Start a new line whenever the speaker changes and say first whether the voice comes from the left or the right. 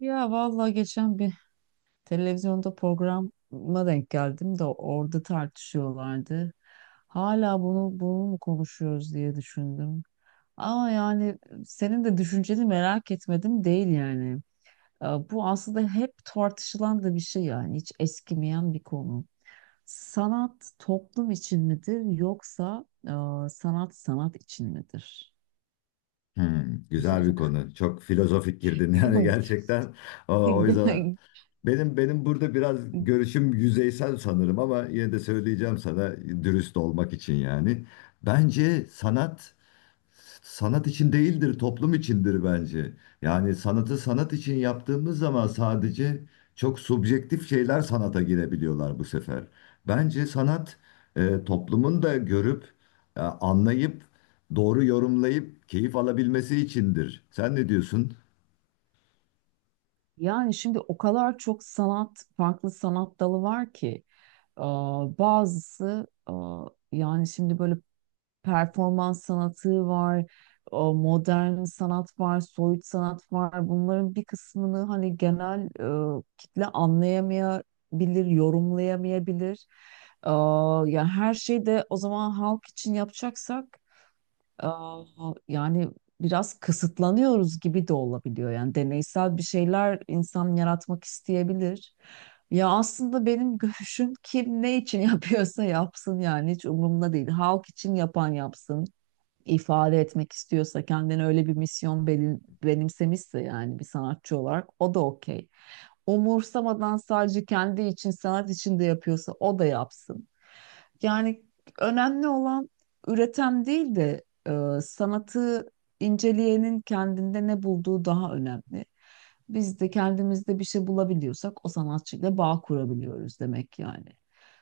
right: Ya vallahi geçen bir televizyonda programa denk geldim de orada tartışıyorlardı. Hala bunu mu konuşuyoruz diye düşündüm. Ama yani senin de düşünceni merak etmedim değil yani. Bu aslında hep tartışılan da bir şey, yani hiç eskimeyen bir konu. Sanat toplum için midir, yoksa sanat sanat için midir?
left: Hmm, güzel bir konu. Çok filozofik girdin yani gerçekten. O yüzden benim burada biraz görüşüm yüzeysel sanırım ama yine de söyleyeceğim sana dürüst olmak için yani. Bence sanat sanat için değildir, toplum içindir bence. Yani sanatı sanat için yaptığımız zaman sadece çok subjektif şeyler sanata girebiliyorlar bu sefer. Bence sanat toplumun da görüp, anlayıp, doğru yorumlayıp keyif alabilmesi içindir. Sen ne diyorsun?
right: Yani şimdi o kadar çok sanat, farklı sanat dalı var ki. Bazısı yani şimdi böyle performans sanatı var, o modern sanat var, soyut sanat var. Bunların bir kısmını hani genel kitle anlayamayabilir, yorumlayamayabilir. Ee, yani her şeyi de o zaman halk için yapacaksak Aa, yani biraz kısıtlanıyoruz gibi de olabiliyor. Yani deneysel bir şeyler insan yaratmak isteyebilir. Ya aslında benim görüşüm kim ne için yapıyorsa yapsın, yani hiç umurumda değil. Halk için yapan yapsın. İfade etmek istiyorsa, kendine öyle bir misyon benimsemişse, yani bir sanatçı olarak, o da okey. Umursamadan sadece kendi için, sanat için de yapıyorsa o da yapsın. Yani önemli olan üreten değil de sanatı inceleyenin kendinde ne bulduğu daha önemli. Biz de kendimizde bir şey bulabiliyorsak o sanatçıyla bağ kurabiliyoruz demek yani.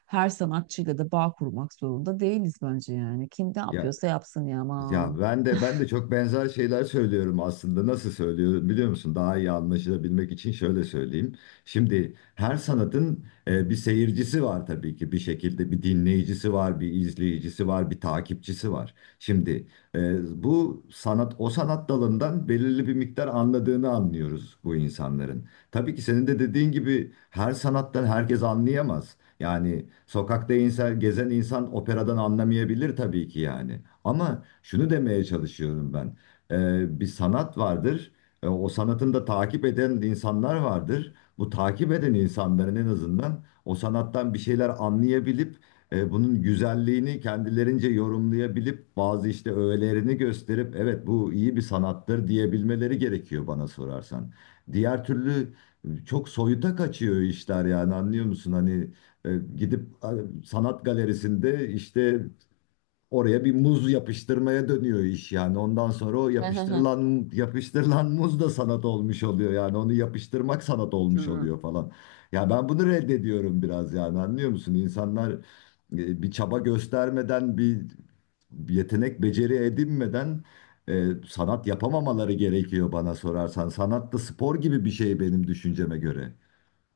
right: Her sanatçıyla da bağ kurmak zorunda değiliz bence yani. Kim ne
left: Ya
right: yapıyorsa yapsın ya, aman.
left: Ya, ben de çok benzer şeyler söylüyorum aslında. Nasıl söylüyorum biliyor musun? Daha iyi anlaşılabilmek için şöyle söyleyeyim. Şimdi her sanatın bir seyircisi var tabii ki. Bir şekilde bir dinleyicisi var, bir izleyicisi var, bir takipçisi var. Şimdi bu sanat o sanat dalından belirli bir miktar anladığını anlıyoruz bu insanların. Tabii ki senin de dediğin gibi her sanattan herkes anlayamaz. Yani sokakta insan, gezen insan operadan anlamayabilir tabii ki yani. Ama şunu demeye çalışıyorum ben. Bir sanat vardır. O sanatın da takip eden insanlar vardır. Bu takip eden insanların en azından o sanattan bir şeyler anlayabilip bunun güzelliğini kendilerince yorumlayabilip bazı işte öğelerini gösterip evet bu iyi bir sanattır diyebilmeleri gerekiyor bana sorarsan. Diğer türlü çok soyuta kaçıyor işler yani anlıyor musun? Hani gidip sanat galerisinde işte oraya bir muz yapıştırmaya dönüyor iş yani. Ondan sonra o yapıştırılan muz da sanat olmuş oluyor yani. Onu yapıştırmak sanat olmuş oluyor falan. Ya ben bunu reddediyorum biraz yani anlıyor musun? İnsanlar bir çaba göstermeden bir yetenek beceri edinmeden sanat yapamamaları gerekiyor bana sorarsan. Sanat da spor gibi bir şey benim düşünceme göre.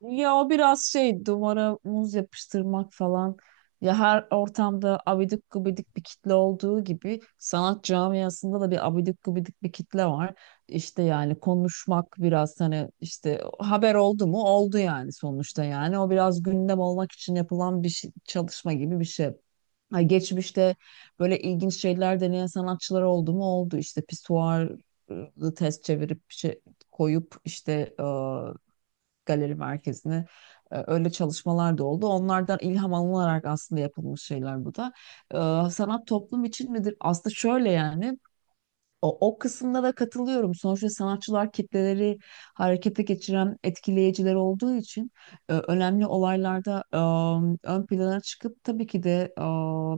right: Ya o biraz şey, duvara muz yapıştırmak falan. Ya her ortamda abidik gubidik bir kitle olduğu gibi, sanat camiasında da bir abidik gubidik bir kitle var. İşte yani konuşmak biraz, hani işte haber oldu mu oldu yani, sonuçta yani. O biraz gündem olmak için yapılan bir çalışma gibi bir şey. Ha, geçmişte böyle ilginç şeyler deneyen sanatçılar oldu mu oldu, işte pisuarı ters çevirip bir şey koyup işte galeri merkezine. Öyle çalışmalar da oldu. Onlardan ilham alınarak aslında yapılmış şeyler bu da. Sanat toplum için midir? Aslında şöyle yani, o kısımda da katılıyorum. Sonuçta sanatçılar kitleleri harekete geçiren etkileyiciler olduğu için, önemli olaylarda ön plana çıkıp, tabii ki de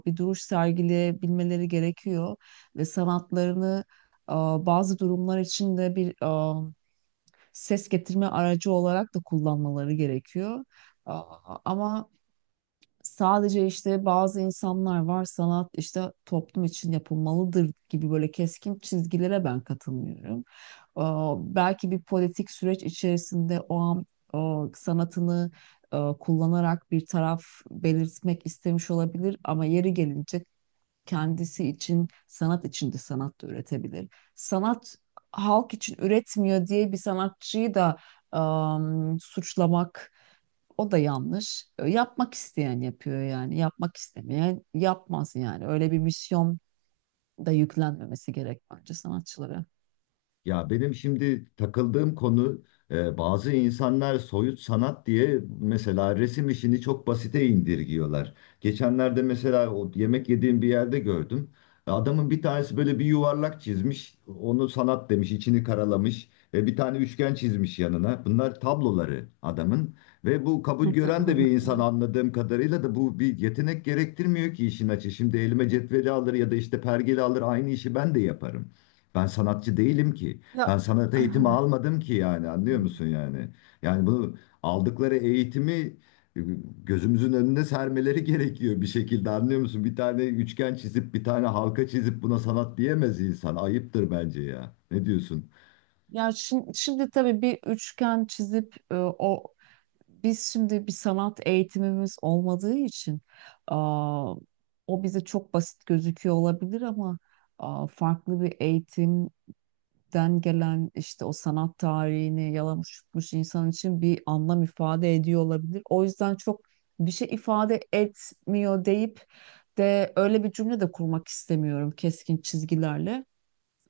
right: bir duruş sergileyebilmeleri gerekiyor ve sanatlarını e, bazı durumlar için de bir e, ses getirme aracı olarak da kullanmaları gerekiyor. Ama sadece, işte bazı insanlar var, sanat işte toplum için yapılmalıdır gibi böyle keskin çizgilere ben katılmıyorum. Belki bir politik süreç içerisinde o an o sanatını kullanarak bir taraf belirtmek istemiş olabilir, ama yeri gelince kendisi için, sanat için de sanat da üretebilir. Sanat halk için üretmiyor diye bir sanatçıyı da suçlamak, o da yanlış. Yapmak isteyen yapıyor yani. Yapmak istemeyen yapmaz yani. Öyle bir misyon da yüklenmemesi gerek bence sanatçılara.
left: Ya benim şimdi takıldığım konu bazı insanlar soyut sanat diye mesela resim işini çok basite indirgiyorlar. Geçenlerde mesela o yemek yediğim bir yerde gördüm. Adamın bir tanesi böyle bir yuvarlak çizmiş, onu sanat demiş, içini karalamış. Bir tane üçgen çizmiş yanına. Bunlar tabloları adamın ve bu kabul gören de bir insan anladığım kadarıyla da bu bir yetenek gerektirmiyor ki işin açığı. Şimdi elime cetveli alır ya da işte pergeli alır aynı işi ben de yaparım. Ben sanatçı değilim ki.
right: Ya
left: Ben sanat eğitimi almadım ki yani anlıyor musun yani? Yani bunu aldıkları eğitimi e, gözümüzün önüne sermeleri gerekiyor bir şekilde anlıyor musun? Bir tane üçgen çizip bir tane halka çizip buna sanat diyemez insan. Ayıptır bence ya. Ne diyorsun?
right: Ya şimdi, şimdi tabii bir üçgen çizip o, biz şimdi bir sanat eğitimimiz olmadığı için aa, o bize çok basit gözüküyor olabilir, ama farklı bir eğitimden gelen, işte o sanat tarihini yalamış yutmuş insan için bir anlam ifade ediyor olabilir. O yüzden çok bir şey ifade etmiyor deyip de öyle bir cümle de kurmak istemiyorum keskin çizgilerle.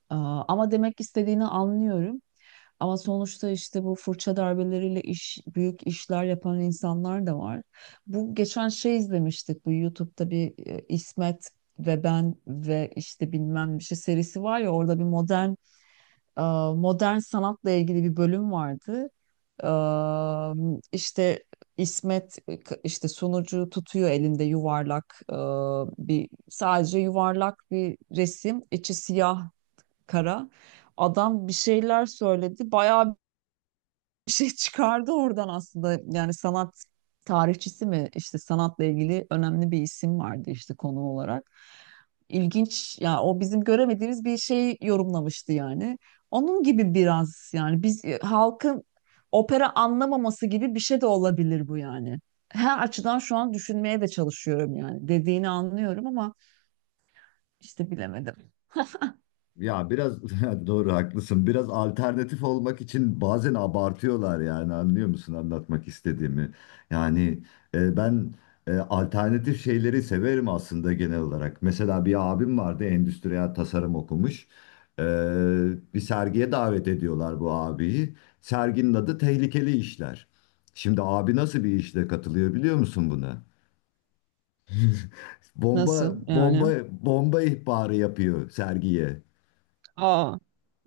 right: Ama demek istediğini anlıyorum. Ama sonuçta işte bu fırça darbeleriyle büyük işler yapan insanlar da var. Bu geçen şey, izlemiştik bu YouTube'da bir İsmet ve ben ve işte bilmem bir şey serisi var ya, orada bir modern e, modern sanatla ilgili bir bölüm vardı. E, işte İsmet, işte sunucu, tutuyor elinde yuvarlak bir, sadece yuvarlak bir resim, içi siyah kara. Adam bir şeyler söyledi. Bayağı bir şey çıkardı oradan aslında. Yani sanat tarihçisi mi, işte sanatla ilgili önemli bir isim vardı işte konu olarak. İlginç ya, o bizim göremediğimiz bir şey yorumlamıştı yani. Onun gibi biraz, yani biz halkın opera anlamaması gibi bir şey de olabilir bu yani. Her açıdan şu an düşünmeye de çalışıyorum yani. Dediğini anlıyorum ama işte, bilemedim.
left: Ya biraz doğru haklısın. Biraz alternatif olmak için bazen abartıyorlar yani anlıyor musun anlatmak istediğimi? Yani ben alternatif şeyleri severim aslında genel olarak. Mesela bir abim vardı endüstriyel tasarım okumuş. E, Bir sergiye davet ediyorlar bu abiyi. Serginin adı Tehlikeli İşler. Şimdi abi nasıl bir işle katılıyor biliyor musun buna? Bomba
right: Nasıl
left: bomba
right: yani?
left: bomba ihbarı yapıyor sergiye.
right: Aa,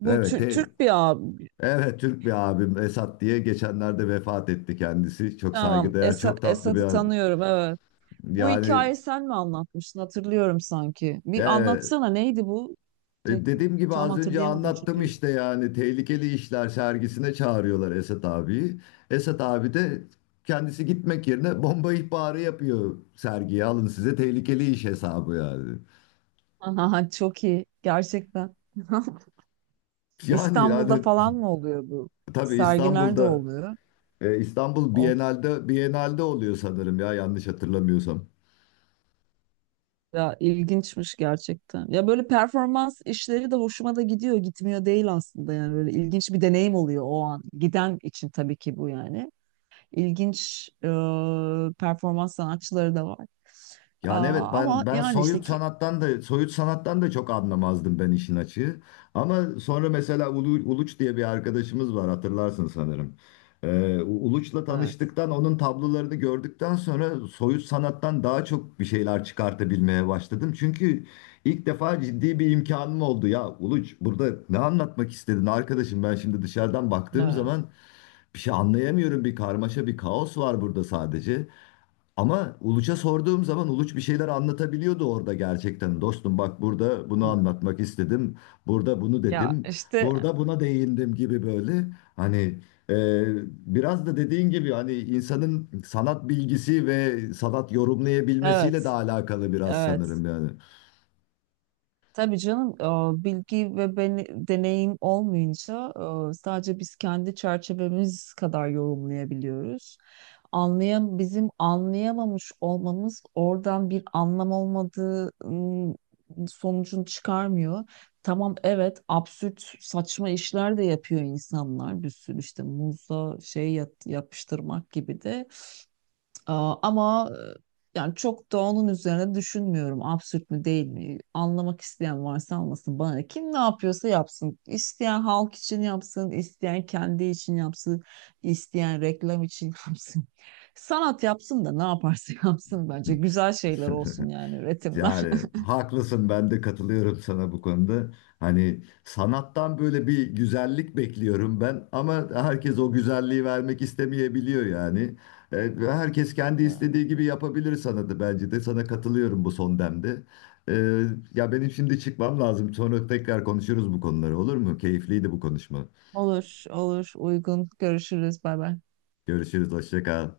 right: bu
left: Evet,
right: Türk bir abi.
left: evet Türk bir abim Esat diye geçenlerde vefat etti kendisi. Çok
right: Tamam.
left: saygıdeğer, çok tatlı bir
right: Esat'ı
left: adam.
right: tanıyorum, evet. Bu
left: Yani
right: hikayeyi sen mi anlatmıştın? Hatırlıyorum sanki. Bir
left: evet,
right: anlatsana, neydi bu? Tek-
left: dediğim gibi
right: tam
left: az önce
right: hatırlayamadım
left: anlattım
right: çünkü.
left: işte yani tehlikeli işler sergisine çağırıyorlar Esat abiyi. Esat abi de kendisi gitmek yerine bomba ihbarı yapıyor sergiye alın size tehlikeli iş hesabı yani.
right: Aha, çok iyi gerçekten.
left: Yani
right: İstanbul'da
left: yani
right: falan mı oluyor bu?
left: tabii
right: Sergi nerede
left: İstanbul'da
right: oluyor?
left: İstanbul
right: Of
left: Bienal'de oluyor sanırım ya yanlış hatırlamıyorsam.
right: ya, ilginçmiş gerçekten. Ya böyle performans işleri de hoşuma da gidiyor, gitmiyor değil aslında, yani böyle ilginç bir deneyim oluyor o an. Giden için tabii ki bu yani. İlginç performans sanatçıları da var.
left: Yani
right: Aa,
left: evet
right: ama
left: ben
right: yani işte
left: soyut
right: ki
left: sanattan da soyut sanattan da çok anlamazdım ben işin açığı. Ama sonra mesela Uluç diye bir arkadaşımız var hatırlarsın sanırım. Uluç'la
right: evet.
left: tanıştıktan onun tablolarını gördükten sonra soyut sanattan daha çok bir şeyler çıkartabilmeye başladım. Çünkü ilk defa ciddi bir imkanım oldu ya Uluç burada ne anlatmak istedin arkadaşım ben şimdi dışarıdan baktığım
right: Evet.
left: zaman bir şey anlayamıyorum bir karmaşa bir kaos var burada sadece. Ama Uluç'a sorduğum zaman Uluç bir şeyler anlatabiliyordu orada gerçekten. Dostum bak burada bunu
right: Hı.
left: anlatmak istedim. Burada bunu
right: Ya
left: dedim.
right: işte
left: Burada buna değindim gibi böyle. Hani e, biraz da dediğin gibi hani insanın sanat bilgisi ve sanat yorumlayabilmesiyle de
right: evet,
left: alakalı biraz
right: evet.
left: sanırım yani.
right: Tabii canım, bilgi ve deneyim olmayınca sadece biz kendi çerçevemiz kadar yorumlayabiliyoruz. Bizim anlayamamış olmamız oradan bir anlam olmadığı sonucunu çıkarmıyor. Tamam evet, absürt saçma işler de yapıyor insanlar bir sürü, işte muzla şey yapıştırmak gibi de. Ama yani çok da onun üzerine düşünmüyorum. Absürt mü değil mi? Anlamak isteyen varsa anlasın, bana ne? Kim ne yapıyorsa yapsın. İsteyen halk için yapsın, isteyen kendi için yapsın, isteyen reklam için yapsın. Sanat yapsın da ne yaparsa yapsın bence. Güzel şeyler olsun yani, üretimler.
left: Yani haklısın ben de katılıyorum sana bu konuda. Hani sanattan böyle bir güzellik bekliyorum ben ama herkes o güzelliği vermek istemeyebiliyor yani. Evet, ve herkes kendi
right: Yani.
left: istediği gibi yapabilir sanatı bence de sana katılıyorum bu son demde. Ee, Ya benim şimdi çıkmam lazım sonra tekrar konuşuruz bu konuları olur mu? Keyifliydi bu konuşma.
right: Olur, olur. Uygun. Görüşürüz. Bay bay.
left: Görüşürüz hoşça kal.